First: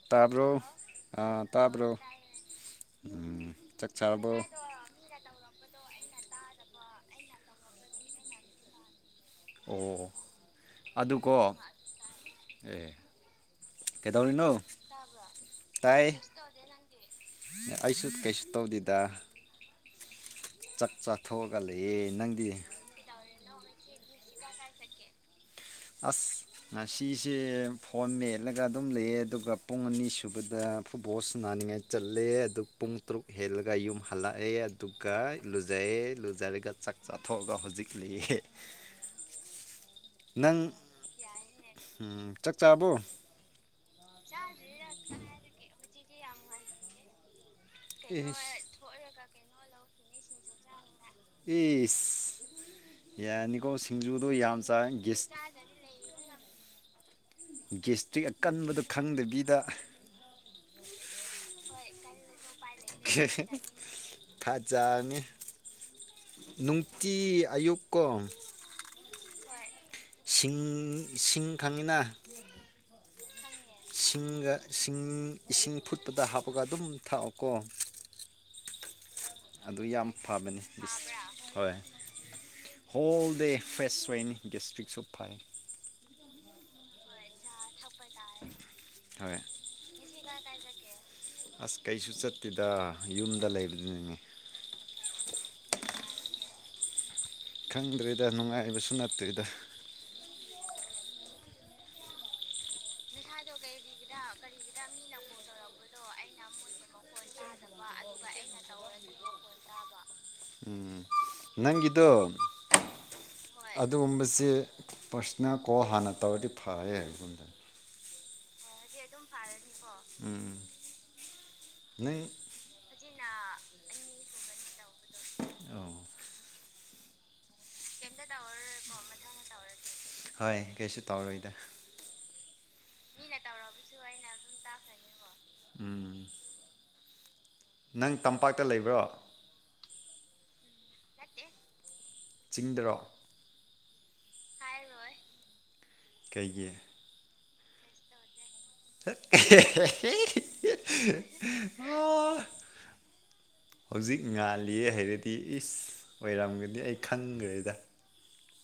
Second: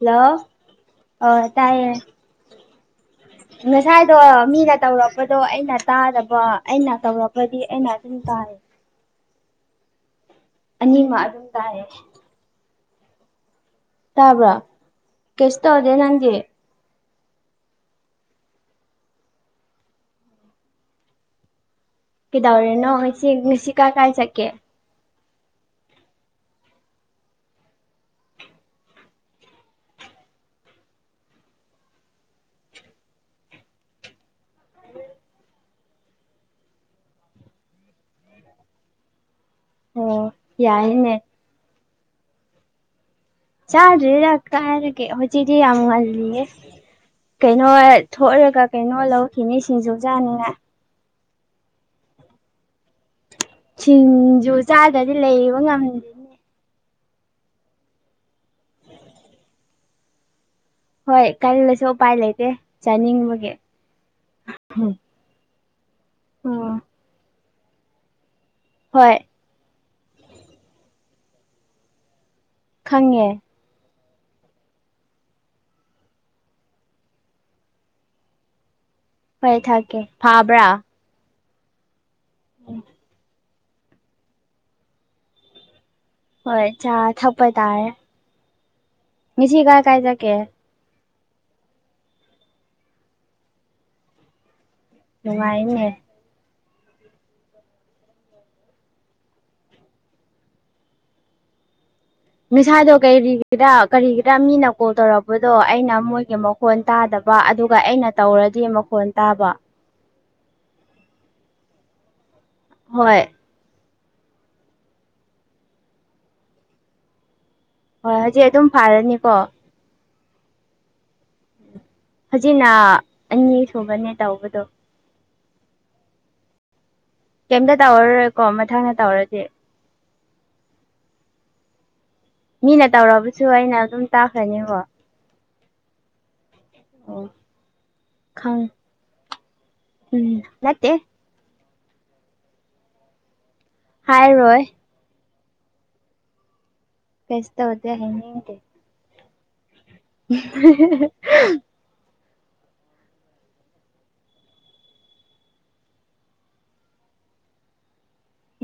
hello ꯇꯥꯕ꯭ꯔꯣ ꯑ ꯇꯥꯗꯔꯣ ꯇꯥꯏꯌꯦ ꯉꯁꯥꯏꯗꯣ ꯃꯤꯅ ꯇꯧꯔꯛꯄꯗꯣ ꯑꯩꯅ ꯇꯥꯗꯕ ꯑꯩꯅ ꯇꯧꯔꯛꯄ ꯄꯗꯤ ꯑꯩꯅ ꯑꯗꯨꯝ ꯇꯥꯏ ꯎꯝ ꯑꯅꯤꯃꯛ ꯑꯗꯨꯝ ꯇꯥꯏꯌꯦ ꯑꯩ ꯇꯥꯕ꯭ꯔꯥ ꯀꯩꯁꯨ ꯇꯧꯗꯦ ꯇꯥꯏ ꯅꯪꯗꯤ ꯑꯩꯁꯨ ꯀꯩꯁꯨ ꯇꯧꯗꯦꯗ ꯆꯥꯛ ꯆꯥꯊꯣꯛꯑꯒ ꯂꯩꯌꯦ ꯅꯪꯗꯤ ꯀꯩꯗꯧꯔꯤꯅꯣ ꯉꯁꯤ ꯉꯁꯤ ꯀꯥ ꯀꯥꯏ ꯆꯠꯀꯦ ꯑꯁ ꯉꯁꯤꯁꯦ ꯐꯣꯟ ꯃꯦꯠꯂꯒ ꯑꯗꯨꯝ ꯂꯩꯌꯦ ꯑꯗꯨꯒ ꯄꯨꯡ ꯑꯅꯤ ꯁꯨꯕꯗ ꯐꯨꯠꯕꯣꯜꯁ ꯅꯥꯅꯤꯡꯉꯥꯏ ꯆꯠꯂꯦ ꯑꯗꯨ ꯄꯨꯡ ꯇꯔꯨꯛ ꯍꯦꯜꯂꯒ ꯌꯨꯝ ꯍꯜꯂꯛꯑꯦ ꯑꯗꯨꯒ ꯂꯨꯖ ꯔꯦ ꯂꯨꯖꯔꯒ ꯆꯥꯛ ꯆꯥꯊꯣꯛꯑꯒ ꯍꯧꯖꯤꯛ ꯂꯩꯌꯦ ꯑꯣ ꯅꯪ ꯌꯥꯏꯌꯦꯅꯦ ꯆꯥꯛ ꯆꯥꯕꯣ ꯆꯥꯗꯔꯤꯗ ꯀꯥꯏꯗꯒꯤ ꯍꯧꯖꯤꯛꯗꯤ ꯌꯥꯝ ꯉꯜꯂꯤꯌꯦ ꯀꯩꯅꯣ ꯏꯁ ꯊꯣꯛꯂꯒ ꯀꯩꯅꯣ ꯂꯧꯈꯤꯅꯤ ꯁꯤꯡꯖꯨ ꯆꯥꯅꯤꯡꯉꯥꯏ ꯏꯤꯁ ꯁꯤꯡꯖꯨ ꯆꯥꯗ꯭ꯔꯗꯤ ꯒꯦꯁ ꯂꯩꯕ ꯉꯝ ꯒꯦꯁꯇ꯭ꯔꯤꯛ ꯑꯀꯟꯕꯗ ꯈꯪꯗꯕꯤꯗ ꯍꯣꯏ ꯀꯥꯜꯂꯥꯁꯨ ꯎꯄꯥꯏ ꯂꯩꯇꯦ ꯆꯥꯅꯤꯡꯕꯒꯤ ꯊꯥꯖꯅꯤ ꯎꯝ ꯅꯨꯡꯇꯤ ꯑꯌꯨꯛꯀꯣ ꯍꯣꯏ ꯁꯤꯡ ꯁꯤꯡ ꯈꯪꯉꯤꯅ ꯈꯪꯉꯦ ꯁꯤꯡꯒ ꯁꯤꯡ ꯏꯁꯤꯡ ꯐꯨꯠꯄꯗ ꯍꯥꯞꯄꯒ ꯑꯗꯨꯝ ꯊꯥꯛꯑꯣꯀꯣ ꯍꯣꯏ ꯑꯗꯨ ꯊꯛꯀꯦ ꯌꯥꯝ ꯐꯕꯅꯤ ꯐꯥꯕ꯭ꯔꯥ ꯍꯣꯏ ꯍꯣꯜ ꯗꯦ ꯐ꯭ꯔꯦꯁꯋꯦꯟ ꯒꯦꯁꯇ꯭ꯔꯤꯛ ꯁꯨ ꯐꯩ ꯍꯣꯏ ꯆꯥ ꯊꯛꯄ ꯇꯥꯔꯦ [inaudible] ꯃꯤꯁꯤ ꯀꯥꯏ ꯀꯥꯏ ꯆ ꯀꯦ ꯑꯁ ꯀꯩꯁꯨ ꯆꯠꯇꯦꯗ ꯌꯨꯝꯗ ꯂꯩꯕꯗꯨꯅꯅꯦ ꯅꯨꯡꯉꯥꯏꯅꯦ ꯈꯪꯗ꯭ꯔꯤꯗ ꯅꯨꯡꯉꯥꯏꯕꯁꯨ ꯅꯠꯇ꯭ꯔꯤꯗ ꯅꯤꯁꯥꯗꯣ ꯀꯔꯤꯒꯤꯔ ꯀꯔꯤꯒꯤꯔꯥ ꯃꯤꯅ ꯀꯣꯜ ꯇꯧꯔꯛꯄꯗꯣ ꯑꯩꯅ ꯃꯣꯏꯒꯤ ꯃꯈꯣꯟ ꯇꯥꯗꯕ ꯑꯗꯨꯒ ꯑꯩꯅ ꯇꯧꯔꯗꯤ ꯃꯈꯣꯟ ꯇꯥꯕ ꯎꯝ ꯅꯪꯒꯤꯗꯣ ꯍꯣꯏ ꯑꯗꯨꯒꯨꯝꯕꯁꯤ ꯄꯔꯁꯅ ꯀꯣ ꯍꯥꯟꯅ ꯇꯧꯔꯗꯤ ꯐꯩ ꯍꯥꯏꯕꯒꯨꯝꯕꯗꯅꯤ ꯍꯣꯏ ꯍꯧꯖꯤꯛ ꯑꯗꯨꯝ ꯐꯔꯅꯤꯀꯣ ꯎꯝ ꯅꯪ ꯍꯧꯖꯤꯛꯅ ꯑꯅꯤ ꯁꯨꯕꯅꯦ ꯇꯧꯕꯗꯣ ꯑꯣ ꯀꯩꯝꯇ ꯇꯧꯔꯔꯣꯏꯀꯣ ꯃꯊꯪꯗ ꯇꯧꯔꯗꯤ ꯍꯣꯏ ꯀꯩꯁꯨ ꯇꯧꯔꯣꯏꯗ ꯃꯤꯅ ꯇꯧꯔꯕꯁꯨ ꯑꯩꯅ ꯑꯗꯨꯝ ꯇꯥꯛꯈ꯭ꯔꯅꯤꯕꯣ ꯎꯝ ꯑꯣ ꯅꯪ ꯈꯪ ꯇꯝꯄꯥꯛꯇ ꯂꯩꯕ꯭ꯔꯣ ꯎꯝ ꯅꯠꯇꯦ ꯆꯤꯡꯗꯔꯣ ꯍꯥꯏ ꯔꯣꯏ ꯀꯩꯒꯤ ꯐꯦꯁꯇꯦ ꯍꯥꯏꯅꯤꯇꯦ [unintelligible] ꯎ [inaudible] ꯍꯧꯖꯤꯛ ꯉꯥꯜꯂꯤ ꯍꯥꯏꯔꯗꯤ ꯏꯁ ꯑꯣꯏꯔꯝꯒꯗꯤ ꯑꯩ ꯈꯪꯈ꯭ꯔꯦꯗ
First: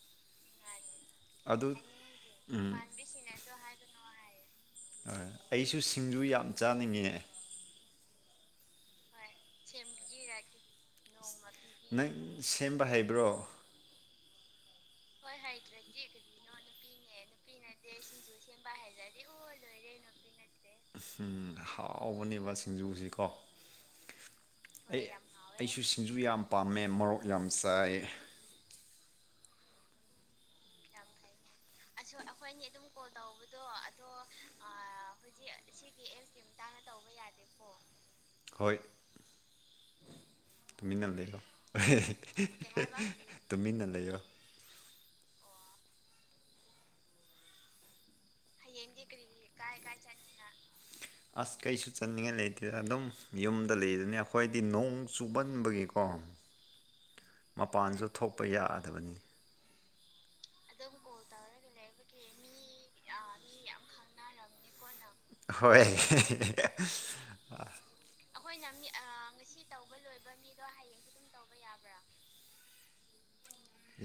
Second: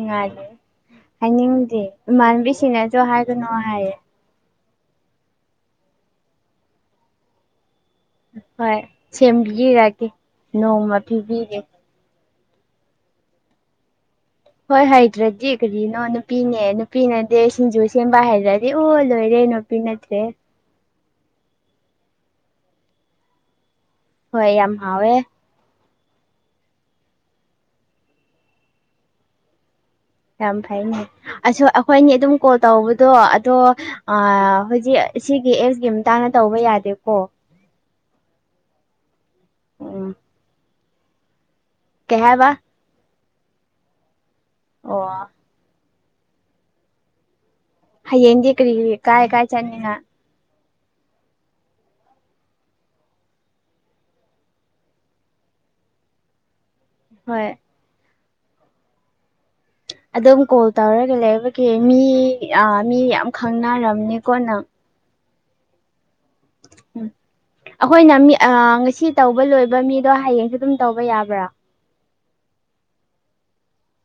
ꯉꯥꯂꯦ ꯑꯗꯨ ꯍꯥꯏꯅꯤꯡꯗꯦ ꯎꯝ ꯏꯃꯥꯟꯕꯤꯁꯤꯡꯅꯁꯨ ꯍꯥꯏꯒꯅꯨ ꯍꯥꯏꯌꯦ ꯍ ꯑꯩꯁꯨ ꯁꯤꯡꯖꯨ ꯌꯥꯝ ꯆꯥꯅ ꯌꯦꯛꯑꯦ ꯍꯣꯏ ꯁꯦꯝꯕꯤꯔꯒꯦ ꯅꯣꯡꯃ ꯄꯤꯕꯤꯒꯦ ꯅꯪ ꯁꯦꯝꯕ ꯍꯥꯏꯕ꯭ꯔꯣ ꯍꯣꯏ ꯍꯩꯗ꯭ꯔꯗꯤ ꯀꯔꯤꯅꯣ ꯅꯨꯄꯤꯅꯦ ꯅꯨꯄꯤꯅꯗꯤ ꯁꯤꯡꯖꯨ ꯁꯦꯝꯕ ꯍꯥꯏꯔꯗꯤ ꯑꯣ ꯂꯣꯏꯔꯦ ꯅꯨꯣꯄꯤ ꯅꯠꯇ꯭ꯔꯦ ꯍꯥꯎꯕꯅꯦꯕ ꯁꯤꯡꯖꯨꯁꯤꯀꯣ ꯍꯣꯏ ꯌꯥꯝ ꯑꯩ ꯍꯥꯎꯋꯦ ꯑꯩꯁꯨ ꯁꯤꯡꯖꯨ ꯌꯥꯝ ꯄꯥꯝꯃꯦ ꯃꯔꯣꯔꯣꯛ ꯌꯥꯝ ꯆꯥꯏ ꯌꯥꯝꯝ ꯐꯥꯏꯅꯦ ꯑꯁ ꯑꯩꯈꯣꯏ ꯑꯅꯤ ꯑꯗꯨꯝ ꯀꯣꯜ ꯇꯧꯕꯗꯣ ꯑꯗꯣ ꯍꯧꯖꯤꯛ ꯁꯤꯒꯤ ꯑꯦꯞꯁꯀꯤ ꯃꯇꯥꯡꯗ ꯇꯧ ꯇꯧꯕ ꯌꯥꯗꯦꯀꯣ ꯍꯣꯏ ꯎꯝ ꯇꯨꯃꯤꯟꯅ ꯂꯩꯔꯣ ꯀꯩ ꯍꯥꯏꯕ ꯇꯨꯃꯤꯟꯅ ꯂꯩꯔꯣ ꯑꯣ ꯍꯌꯦꯡꯗꯤ ꯀꯔꯤ ꯀꯥꯏ ꯀꯥꯏ ꯆꯅꯤꯅ ꯑꯁ ꯀꯩꯁꯨ ꯆꯠꯅꯤꯡꯉꯥꯏ ꯂꯩꯇꯦꯗ ꯑꯗꯨꯝ ꯌꯨꯝꯗ ꯂꯩꯗꯨꯅꯤ ꯑꯩꯈꯣꯏꯗꯤ ꯅꯣꯡ ꯆꯨꯕꯟꯕꯒꯤꯀꯣ [inaudible] ꯍꯣꯏ ꯃꯄꯥꯟꯁꯨ ꯊꯣꯛꯄ ꯌꯥꯗꯕꯅꯤ ꯑꯗꯨꯝ ꯀꯣꯜ ꯇꯧꯔꯒ ꯂꯩꯕꯒꯤ ꯃꯤ ꯑ ꯃꯤ ꯌꯥꯝ ꯈꯪꯅꯔꯝꯅꯤꯀꯣꯅ ꯍꯣꯏ ꯑꯩꯈꯣꯏꯅ ꯃꯤ ꯉꯁꯤ ꯇꯧꯕ ꯂꯣꯏꯕ ꯃꯤꯗꯣ ꯍꯌꯦꯡꯁꯨ ꯑꯗꯨꯝ ꯇꯧꯕ ꯌꯥꯕ꯭ꯔꯥ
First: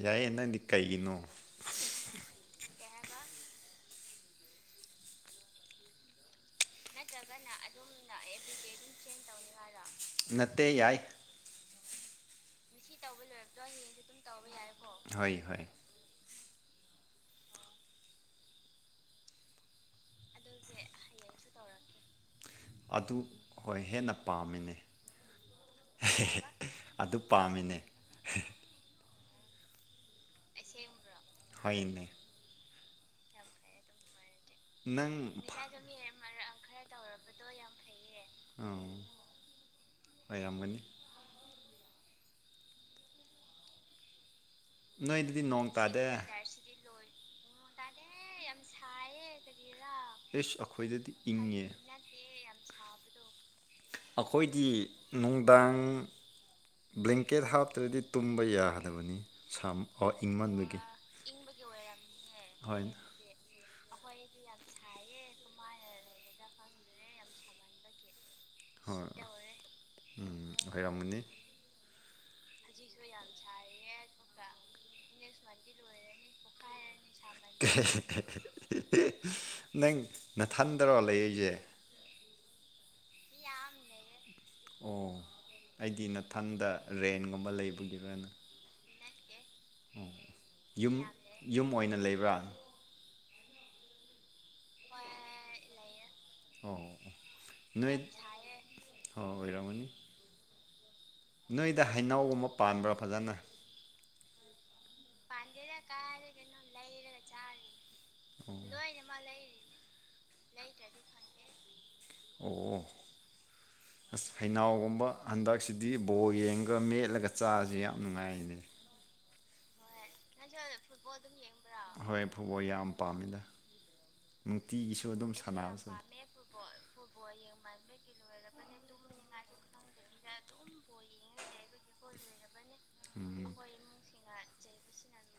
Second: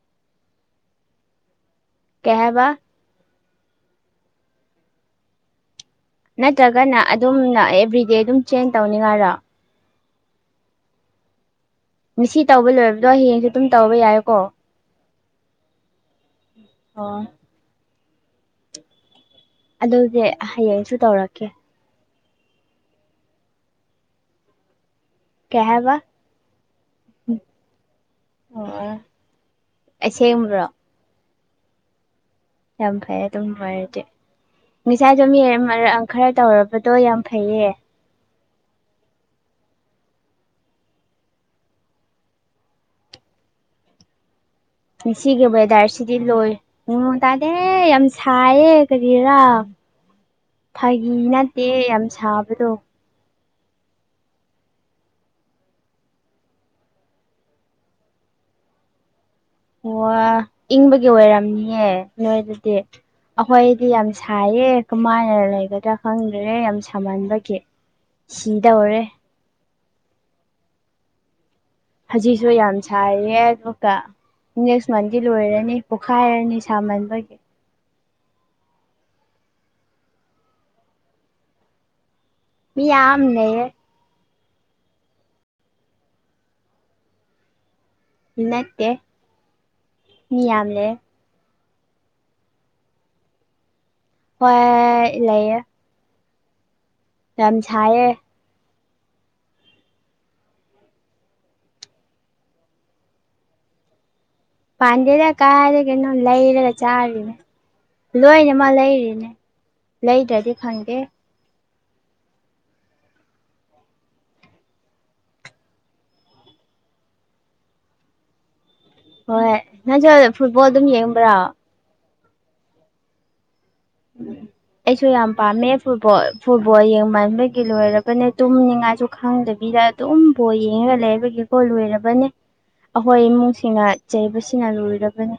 ꯌꯥꯏꯌꯦ ꯅꯪꯗꯤ ꯀꯩꯒꯤꯅꯣ ꯀꯩ ꯍꯥꯏꯕ ꯅꯠꯇ꯭ꯔꯒꯅ ꯑꯗꯨꯝꯅ ꯑꯦꯚ꯭ꯔꯤꯗꯦ ꯑꯗꯨꯝ ꯆꯦꯟ ꯇꯧꯅꯤꯡꯉꯥꯏꯔꯣ ꯅꯠꯇꯦ ꯌꯥꯏ ꯉꯁꯤ ꯇꯧꯕ ꯂꯣꯏꯔꯕꯗꯣ ꯍꯌꯦꯡꯁꯨ ꯑꯗꯨꯝ ꯇꯧꯕ ꯌꯥꯏꯀꯣ ꯍꯣꯏ ꯍꯣꯏ ꯍ ꯑꯗꯨꯗꯤ ꯍꯌꯦꯡꯁꯨ ꯇꯧꯔꯛꯀꯦ ꯑꯗꯨ ꯍꯣꯏ ꯍꯦꯟꯅ ꯄꯥꯝꯃꯤꯅꯦ ꯀꯌꯥꯦꯕ ꯑꯗꯨ ꯄꯥꯝꯃꯤꯅꯦ ꯑꯣ ꯁꯦ ꯃꯔꯣ ꯍꯅꯦ ꯌꯥꯝ ꯐꯩ ꯑꯗꯨꯝ ꯅꯨꯡꯉꯔꯗꯤ ꯉꯁꯥꯏ ꯅꯪ ꯑꯗꯨꯝ ꯈꯔ ꯇꯧꯔꯕꯗꯣ ꯌꯥꯝ ꯐꯩꯌꯦ ꯑꯥ ꯑꯩꯥꯏꯌꯥꯝꯒꯅꯤ ꯅꯣꯏꯗꯗꯤ ꯅꯣꯡ ꯇꯥꯗꯦ ꯁꯤꯒꯕꯗꯔꯁꯤꯗꯤ ꯂꯣꯏ ꯎ ꯇꯥꯗꯦ ꯌꯥꯝ ꯁꯥꯏꯌꯦ ꯀꯔꯤꯔꯥ ꯏꯁ ꯑꯩꯈꯣꯏꯗꯗꯤ ꯐꯒꯤ ꯏꯪꯉꯦ ꯅꯠꯇꯦ ꯌꯥꯝ ꯁꯥꯕꯗꯣ [unintelligible] [inaudible] ꯑꯩꯈꯣꯏꯒꯤ ꯅꯨꯡꯗꯥꯡ ꯕ꯭ꯂꯦꯡꯀꯦꯠ ꯍꯥꯞꯇ꯭ꯔꯗꯤ ꯇꯨꯝꯕ ꯌꯥꯒꯗꯕꯅꯤ ꯑꯣ ꯏꯪꯕꯒꯤ ꯑꯣꯏꯔꯝꯅꯤꯌꯦ ꯅꯣꯏꯗꯗꯤ ꯍꯣꯏ ꯍꯣꯏꯗꯤ ꯌꯥꯝ ꯁꯥꯏꯌꯦ ꯀꯃꯥꯏꯅ ꯂꯩꯒꯗ꯭ꯔꯥ ꯈꯪꯗ꯭ꯔꯦ ꯌꯥꯝ ꯁꯥꯝꯍꯟꯕꯒꯤ ꯁꯤꯗ ꯍꯣꯔꯦ ꯍꯣꯏ ꯎꯝ ꯍꯈꯣꯏꯔꯥꯒꯅꯤ ꯍꯧꯖꯤꯛꯁꯨ ꯌꯥꯝ ꯁꯥꯏꯌꯦ ꯑꯗꯨꯒꯀ ꯅꯦꯛꯁ ꯃꯟꯗꯤ ꯂꯣꯏꯔꯅꯤ ꯄꯣꯛꯈꯥꯏꯔꯅꯤ ꯁꯥꯃꯟꯕꯒꯤ ꯅꯪ ꯅꯊꯟꯗꯔꯣ ꯂꯩ ꯑꯩꯁꯦ ꯃꯤ ꯌꯥꯝꯝ ꯅ ꯑꯣ ꯑꯩꯗꯤ ꯃꯊꯪꯗ ꯔꯦꯟꯒꯨꯝꯕ ꯂꯩꯕꯒꯤ ꯅꯦ ꯃꯤꯌꯥꯝꯌꯥꯝꯂꯦ ꯌꯨꯝ ꯌꯨꯝ ꯑꯣꯏꯅ ꯂꯩꯕ꯭ꯔꯥ ꯍꯣꯏ ꯂꯩ ꯑꯣ ꯌꯥꯝꯝꯁꯑꯌꯦ ꯍ ꯑꯣꯏꯣꯏꯔꯃꯅꯤ ꯅꯣꯏꯗ ꯍꯩꯅꯎꯒꯨꯝꯕ ꯄꯥꯟꯕ꯭ꯔꯥ ꯐꯖꯅ ꯄꯥꯟꯗꯦꯗ ꯀꯥꯔꯦ ꯀꯣ ꯂꯩꯔꯒ ꯆꯥ ꯂꯣꯏꯅ ꯑꯣ ꯃꯥ ꯂꯩꯔꯤꯅꯦ ꯂꯩꯗ꯭ꯔꯗꯤ ꯈꯪꯗꯦ ꯑꯣ ꯎꯝ ꯑꯁ ꯐꯩꯅꯥꯎꯒꯨꯝꯕ ꯍꯟꯗꯛꯁꯤꯗꯤ ꯕꯣꯔ ꯌꯦꯡꯉꯒ ꯃꯦꯠꯂꯒ ꯆꯥꯁꯤ ꯌꯥꯝ ꯅꯨꯡꯉꯥꯏꯅꯦ ꯍꯣꯏ ꯅꯪ ꯐꯨꯠꯕꯣꯜ ꯑꯗꯨꯝ ꯌꯦꯡꯕ꯭ꯔꯥ ꯍꯣꯏ ꯐꯨꯕꯣ ꯌꯥꯝ ꯄꯥꯝꯃꯤꯗ ꯅꯨꯡꯇꯤꯒꯤꯁꯨ ꯑꯩꯁꯨ ꯌꯥꯝ ꯑꯗꯨꯝ ꯄꯥꯝꯃꯦ ꯁꯥꯟꯅꯕ ꯐꯨꯠꯕꯣ ꯆꯠꯂꯦ ꯐꯨꯠꯕꯣꯜ ꯌꯦꯡꯃꯟꯕꯒꯤ ꯂꯣꯏꯔꯕꯅꯦ ꯇꯨꯝꯅꯤꯡꯉꯥꯏꯁꯨ ꯈꯪꯗꯕꯤ ꯗ ꯑꯗꯨꯝ ꯕꯣ ꯌꯦꯡꯉꯒ ꯂꯩꯕꯒꯤꯀꯣ ꯂꯣꯏꯔꯕꯅꯦ ꯑꯩꯈꯣꯏ ꯎꯝ ꯏꯃꯨꯡꯁꯤꯡꯅ ꯆꯩꯁ ꯁꯤꯅ ꯂꯣꯏꯔꯕꯅꯤ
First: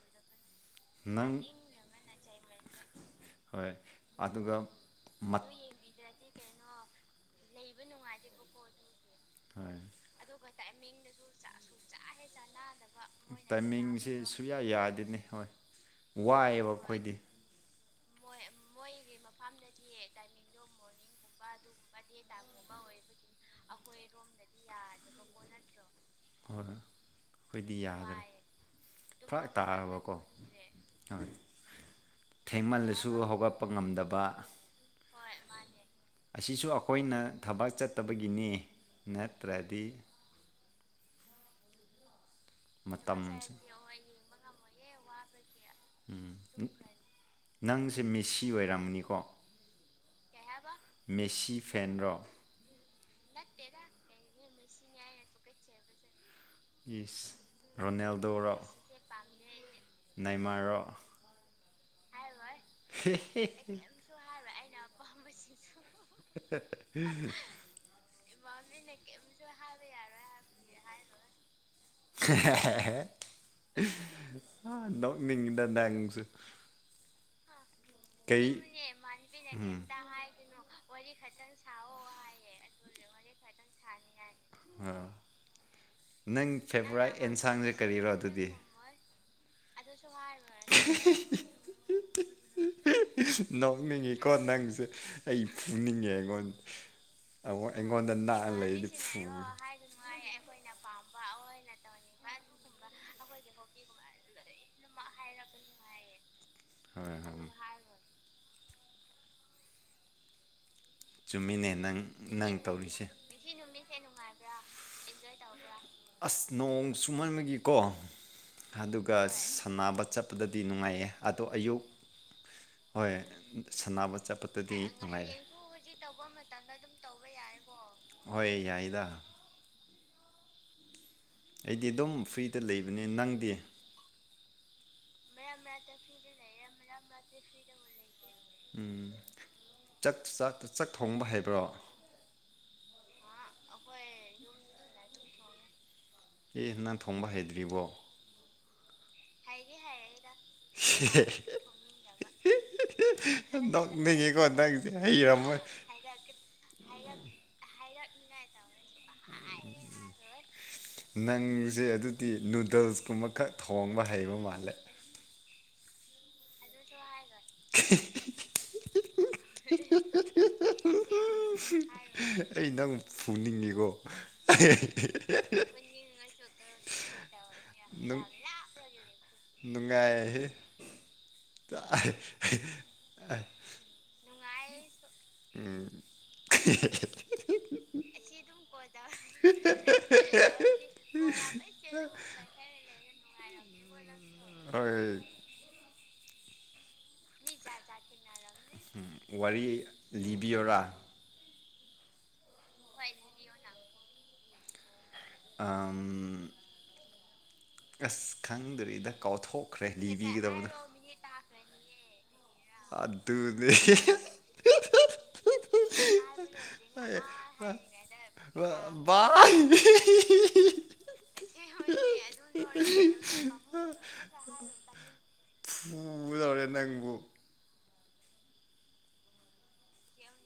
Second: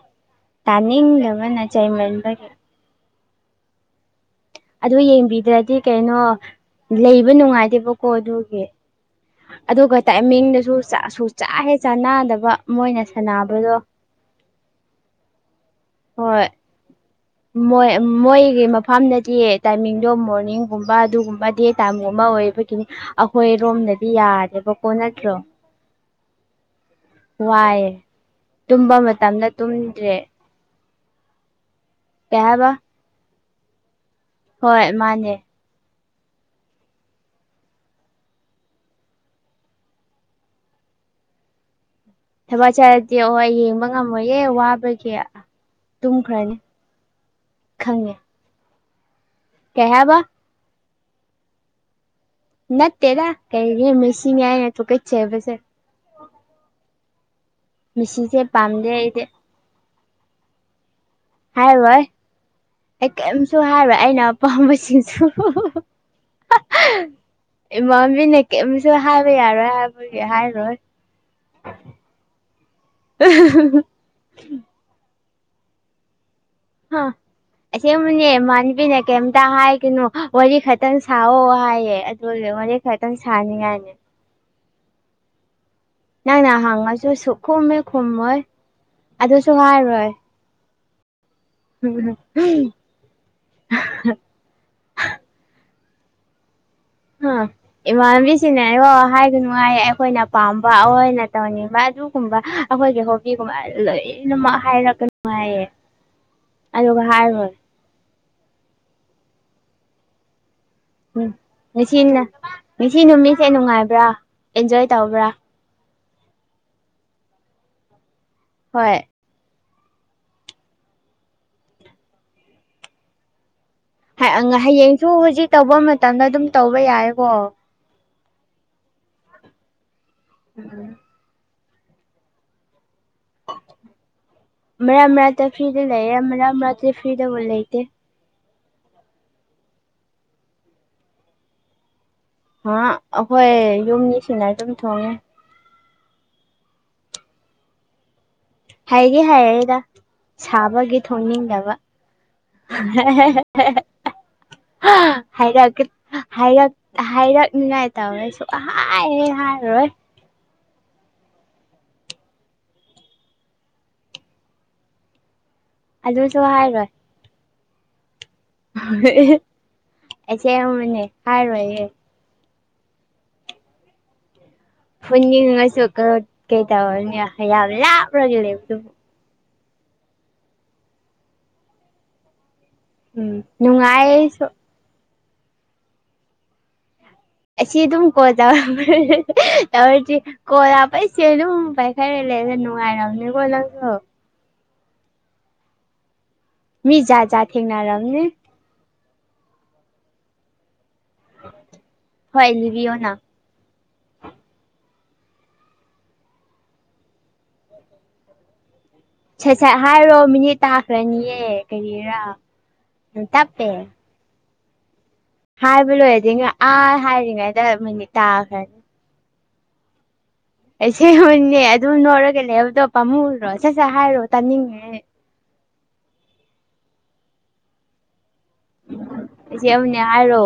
ꯅꯪ ꯇꯥꯅꯤꯡꯗꯕꯅ ꯆꯩꯥꯏꯃꯟꯕꯒꯤ ꯍꯣꯏ ꯑꯗꯨꯒ ꯑꯗꯨ ꯃꯠ ꯌꯦꯡꯕꯤꯗ꯭ꯔꯗꯤ ꯀꯩꯅꯣ ꯂꯩꯕ ꯅꯨꯡꯉꯥꯏꯗꯦꯕꯀꯣ ꯑꯗꯨꯒꯤ ꯍꯣꯏ ꯑꯩꯈꯣꯏ ꯑꯗꯨꯒ ꯇꯥꯏꯃꯤꯡꯗꯁꯨꯁꯨ ꯆꯥ ꯍꯦ ꯆꯥꯅꯗꯕ ꯃꯣꯏꯅ ꯁꯥꯟꯅꯕꯗꯣ ꯁꯤ ꯁꯨꯌꯥ ꯌꯥꯗꯅꯤ ꯍꯣꯏ ꯍꯣꯏ ꯋꯥꯏꯑꯦꯕ ꯑꯩꯈꯣꯏꯗꯤ ꯃꯣꯏ ꯃꯣꯏꯒꯤ ꯃꯐꯝꯗꯗꯤ ꯇꯥꯏꯃꯤꯡꯗꯣ ꯃꯣꯔꯅꯤꯡꯒꯨꯝꯕ ꯑꯗꯨꯒꯨꯝꯕꯗꯤ ꯇꯥꯏꯝꯒꯨꯝꯕ ꯑꯣꯏ ꯅꯤ ꯑꯩꯈꯣꯏꯔꯣꯝꯗꯗꯤ ꯌꯥꯗꯦꯕꯀꯣ ꯅꯠꯇ꯭ꯔꯣ ꯍꯣꯏ ꯑꯩꯈꯣꯏꯗꯤ ꯋꯥꯏ ꯌꯥꯗ꯭ꯔꯦ ꯇꯨꯝꯕ ꯃꯇꯝꯗ ꯇꯨꯝꯗ꯭ꯔꯦ ꯍ ꯀꯩ ꯍꯥꯏꯕ ꯊꯦꯡꯃꯜꯗꯁꯨ ꯍꯧꯒꯠꯄ ꯉꯝꯗꯕ ꯍꯣꯏ ꯃꯥꯅꯦ ꯑꯁꯤꯁꯨ ꯑꯩꯈꯣꯏꯅ ꯊꯕꯛ ꯆꯠꯇꯕꯒꯤꯅꯤ ꯅꯠꯇ꯭ꯔꯗꯤ ꯊꯕꯛ ꯆꯥꯔꯗꯤ ꯑꯣ ꯃꯇꯝꯁꯦ ꯌꯦꯡꯕ ꯉꯝꯃꯣꯏꯍꯦ ꯋꯥꯕꯒꯤ ꯇꯨꯝꯈ꯭ꯔꯅꯤ ꯎꯝ ꯅꯪꯁꯦ ꯃꯤꯁꯤ ꯑꯣꯏꯔꯝꯅꯤꯀꯣ ꯀꯩꯍꯥꯏꯕ ꯃꯦꯁꯤ ꯐꯦꯟ꯭ꯔꯣ ꯅ ꯇꯦꯗꯥ ꯀ ꯃꯤꯁꯤ ꯌꯥ ꯇ ꯀ ꯏꯁ ꯃꯁꯤꯁꯦ ꯄꯝ ꯗꯦ ꯏꯗꯤ ꯏꯃꯔꯣ ꯍꯥꯏꯔꯣꯏ ꯑꯩ ꯀꯔꯤꯝꯁꯨ ꯍꯥꯏꯔꯣꯏ ꯑꯩꯅ ꯑꯄꯥꯝꯕꯁꯤꯡꯁꯨ ꯏꯃꯕꯤ ꯅ ꯀꯦ ꯄꯤꯁ ꯍꯕ ꯌꯥꯔꯣꯏ ꯍꯥꯏ ꯍꯥꯏꯥꯏꯔꯣꯏ ꯗꯣ ꯅꯤꯡꯗ ꯇꯉꯁꯨ ꯍꯥꯥ ꯑꯁꯦꯡꯕꯅꯦ ꯀꯩ ꯏꯃꯥꯟꯕꯤꯅ ꯀꯩꯝꯇ ꯎꯝ ꯍꯥꯏꯒꯅꯨ ꯋꯥꯔꯤ ꯈꯇꯪ ꯁꯥꯑꯣ ꯍꯥꯏꯌꯦ ꯑꯗꯨ ꯈꯔꯇꯪ ꯁꯅꯤ ꯍꯥꯏꯅꯦ ꯑꯥ ꯅꯪ ꯅꯪꯅ ꯍꯪꯉꯁꯨ ꯐꯦꯚꯣꯔꯥꯏꯠ ꯁꯨꯛ ꯑꯦꯟꯁꯥꯡꯁꯦ ꯈꯨꯝꯃꯦ ꯀꯔꯤꯔꯣ ꯈꯨꯝꯃꯣꯏ ꯑꯗꯨꯗꯤ ꯑꯗꯨꯁꯨ ꯍꯥꯏꯔꯣꯏ [unintelligible] [inaudible] ꯅꯣꯛꯅꯤꯡꯉꯤꯀꯣ ꯅꯪꯁꯦ ꯑꯩ ꯎꯅꯤꯡꯉꯦ ꯑꯩꯉꯣꯟ ꯑ ꯑꯃꯨꯛ ꯑꯩꯉꯣꯟꯗ ꯅꯥꯟꯅ ꯏꯃꯥꯟꯅꯕꯤꯁꯤꯡꯅꯅꯦ ꯂꯩꯗꯤ ꯕꯕꯥ ꯐꯨ ꯍꯥꯏꯕ ꯅꯨꯡꯉꯥꯏ ꯑꯩꯈꯣꯏꯅ ꯄꯥꯝꯕ ꯑꯩ ꯑꯣꯏꯅ ꯇꯧꯅꯤꯕ ꯑꯗꯨꯒꯨꯝꯕ ꯑꯩꯈꯣꯏꯒꯤ ꯍꯣꯕꯤꯒꯨꯝꯕ ꯂꯣꯏꯅꯃꯛ ꯍꯥꯏꯔꯛꯒ ꯅꯨꯡꯉꯥꯏꯌꯦ ꯑ ꯍꯥꯔ ꯍꯣꯏ ꯍꯣꯏ ꯑꯣꯏ ꯎꯝ ꯆꯨꯝꯃꯤꯅꯦ ꯅꯪ ꯉꯁꯤꯅ ꯅꯪ ꯉꯁꯤ ꯇꯧꯔꯤꯁꯦ ꯅꯨꯃꯤꯠꯁꯦ ꯅꯨꯡꯉꯥꯏꯕ꯭ꯔꯥ ꯑꯦꯟꯖꯣꯏ ꯇꯧꯕ꯭ꯔꯥ ꯑꯁ ꯅꯣꯡ ꯆꯨꯝꯍꯟꯕꯒꯤꯀꯣ ꯍꯣꯏ ꯑꯗꯨꯒ ꯁꯝꯅꯕ ꯆꯠꯄꯗꯗꯤ ꯅꯨꯡꯉꯥꯏꯌꯦ ꯑꯗꯣ ꯑꯌꯨꯛ ꯍꯣꯏ ꯁꯥꯟꯅꯕ ꯆꯠꯄꯗꯗꯤ ꯍꯌꯦꯡꯁꯨ ꯅꯨꯡꯉꯥꯏꯔꯦ ꯍꯧꯖꯤꯛ ꯇꯧꯕ ꯃꯇꯝꯗ ꯑꯗꯨꯝ ꯇꯧꯕ ꯌꯥꯏꯀꯣ ꯑꯣꯏ ꯌꯥꯏꯗ ꯎꯝ ꯎꯝ ꯑꯩꯗꯤ ꯑꯗꯨꯝ ꯐ꯭ꯔꯤꯗ ꯂꯩꯕꯅꯤ ꯅꯪꯗꯤ ꯑꯃꯔ ꯑꯃꯔꯥꯠꯇ ꯐ꯭ꯔꯤꯗ ꯂꯩꯌꯦ ꯑꯃꯔ ꯑꯃꯔꯥꯇ ꯐꯔꯤꯗꯕꯨ ꯂꯩꯇꯦ ꯎꯝ ꯆ ꯆ ꯆꯥꯛ ꯊꯣꯡꯕ ꯍꯥꯏꯕ꯭ꯔꯣ ꯍꯥ ꯑꯩꯈꯣꯏ ꯌꯨꯝꯅꯤ ꯁꯤꯅ ꯑꯗꯨꯝ ꯊꯣꯡꯉꯦ ꯑꯦ ꯅꯪ ꯊꯣꯡꯕ ꯍꯩꯗ꯭ꯔꯤꯕꯣ ꯍꯥꯏꯒꯦ ꯍꯥꯏꯔꯦꯒ ꯁꯥꯕꯒꯤ ꯊꯣꯡꯅꯤꯡꯗꯕ ꯅꯣꯛꯅꯤꯡꯉꯤꯀꯣ ꯅꯪꯁꯦ ꯍꯩꯔꯝꯃꯣꯏ ꯍꯥꯏꯔ ꯍꯥꯏꯔ ꯍꯥꯏ ꯑꯩꯔꯥꯛꯅꯤꯡꯉꯥꯏ ꯇꯧꯦꯁꯨ ꯍꯥꯏ ꯍꯥꯏꯔꯔꯣꯏ ꯅꯪꯁꯦ ꯑꯗꯨꯗꯤ ꯅꯨꯗꯜꯁꯀꯨꯝꯕ ꯈꯛ ꯊꯣꯡꯕ ꯍꯩꯕ ꯃꯥꯜꯂꯦ ꯑꯗꯨꯁꯨ ꯍꯥꯏꯔꯣꯏ [unintelligible] [inaudible] ꯑ ꯃ [unintelligible] [inaudible] ꯑꯩ ꯅꯪ ꯐꯨꯅꯤꯡꯉꯤꯀꯣ ꯄꯨꯅꯤꯡꯉꯁꯨ ꯀꯩ ꯇꯧꯔꯅꯤ ꯌꯥꯝ ꯂꯥꯞꯂꯒ ꯂꯩꯕ ꯅꯨꯡꯉꯥꯏꯍ ꯎꯝ ꯅꯨꯡꯥꯏꯥꯏ ꯁ ꯎꯝ ꯑꯁꯤ ꯑꯗꯨꯝ ꯀꯣ ꯇꯧꯔꯗꯤ ꯀꯣ ꯄꯩꯁꯦ ꯑꯗꯨꯝ ꯄꯥꯏꯈꯔꯦ ꯅꯨꯉꯥꯔꯝꯅꯤ ꯑꯅꯅꯤ ꯀꯣꯂꯗꯣ ꯍꯣꯏ ꯃꯤꯖꯥꯖꯥ ꯊꯦꯡ ꯅꯔꯝꯅꯤ ꯋꯥꯔꯤ ꯂꯤꯕꯤꯌꯔꯥ ꯍꯣꯏ ꯂꯤꯚꯑꯣꯅ ꯑ [unintelligible] [inaudible] ꯑꯁ ꯈꯪꯗꯔꯤꯗꯤ ꯁꯠ ꯁꯠ ꯍꯥꯏꯔꯣ ꯃꯤꯅꯤꯠ ꯇꯥꯈ꯭ꯔꯅꯤꯌꯦ ꯀꯔꯤꯔꯥ ꯌꯥꯝ ꯇꯞꯄꯦ ꯑꯗꯨꯠꯇꯅꯦ ꯍꯥꯏꯕ ꯂꯣꯏꯔꯗꯤ ꯑꯥ ꯑꯩ ꯍꯥꯏꯔꯤꯉꯩꯗ ꯃꯤꯅꯤꯠ ꯇꯥꯈ꯭ꯔꯅꯤ ꯑ [unintelligible] [inaudible] ꯑꯩꯁꯦ ꯍꯨꯅꯦ ꯑꯗꯨ ꯅꯣꯏꯔꯒ ꯂꯩ ꯍꯥꯏꯕꯗꯣ ꯄꯥꯝꯃꯨ ꯎꯔꯣ ꯁꯠ ꯁꯠ ꯍꯥꯏꯔꯣ ꯇꯥꯅꯤꯡꯉꯦ ꯎꯝ ꯎꯗꯧꯔꯕꯣ ꯑꯩꯁꯦ ꯑꯃꯅꯦ ꯍꯥꯏꯔꯣ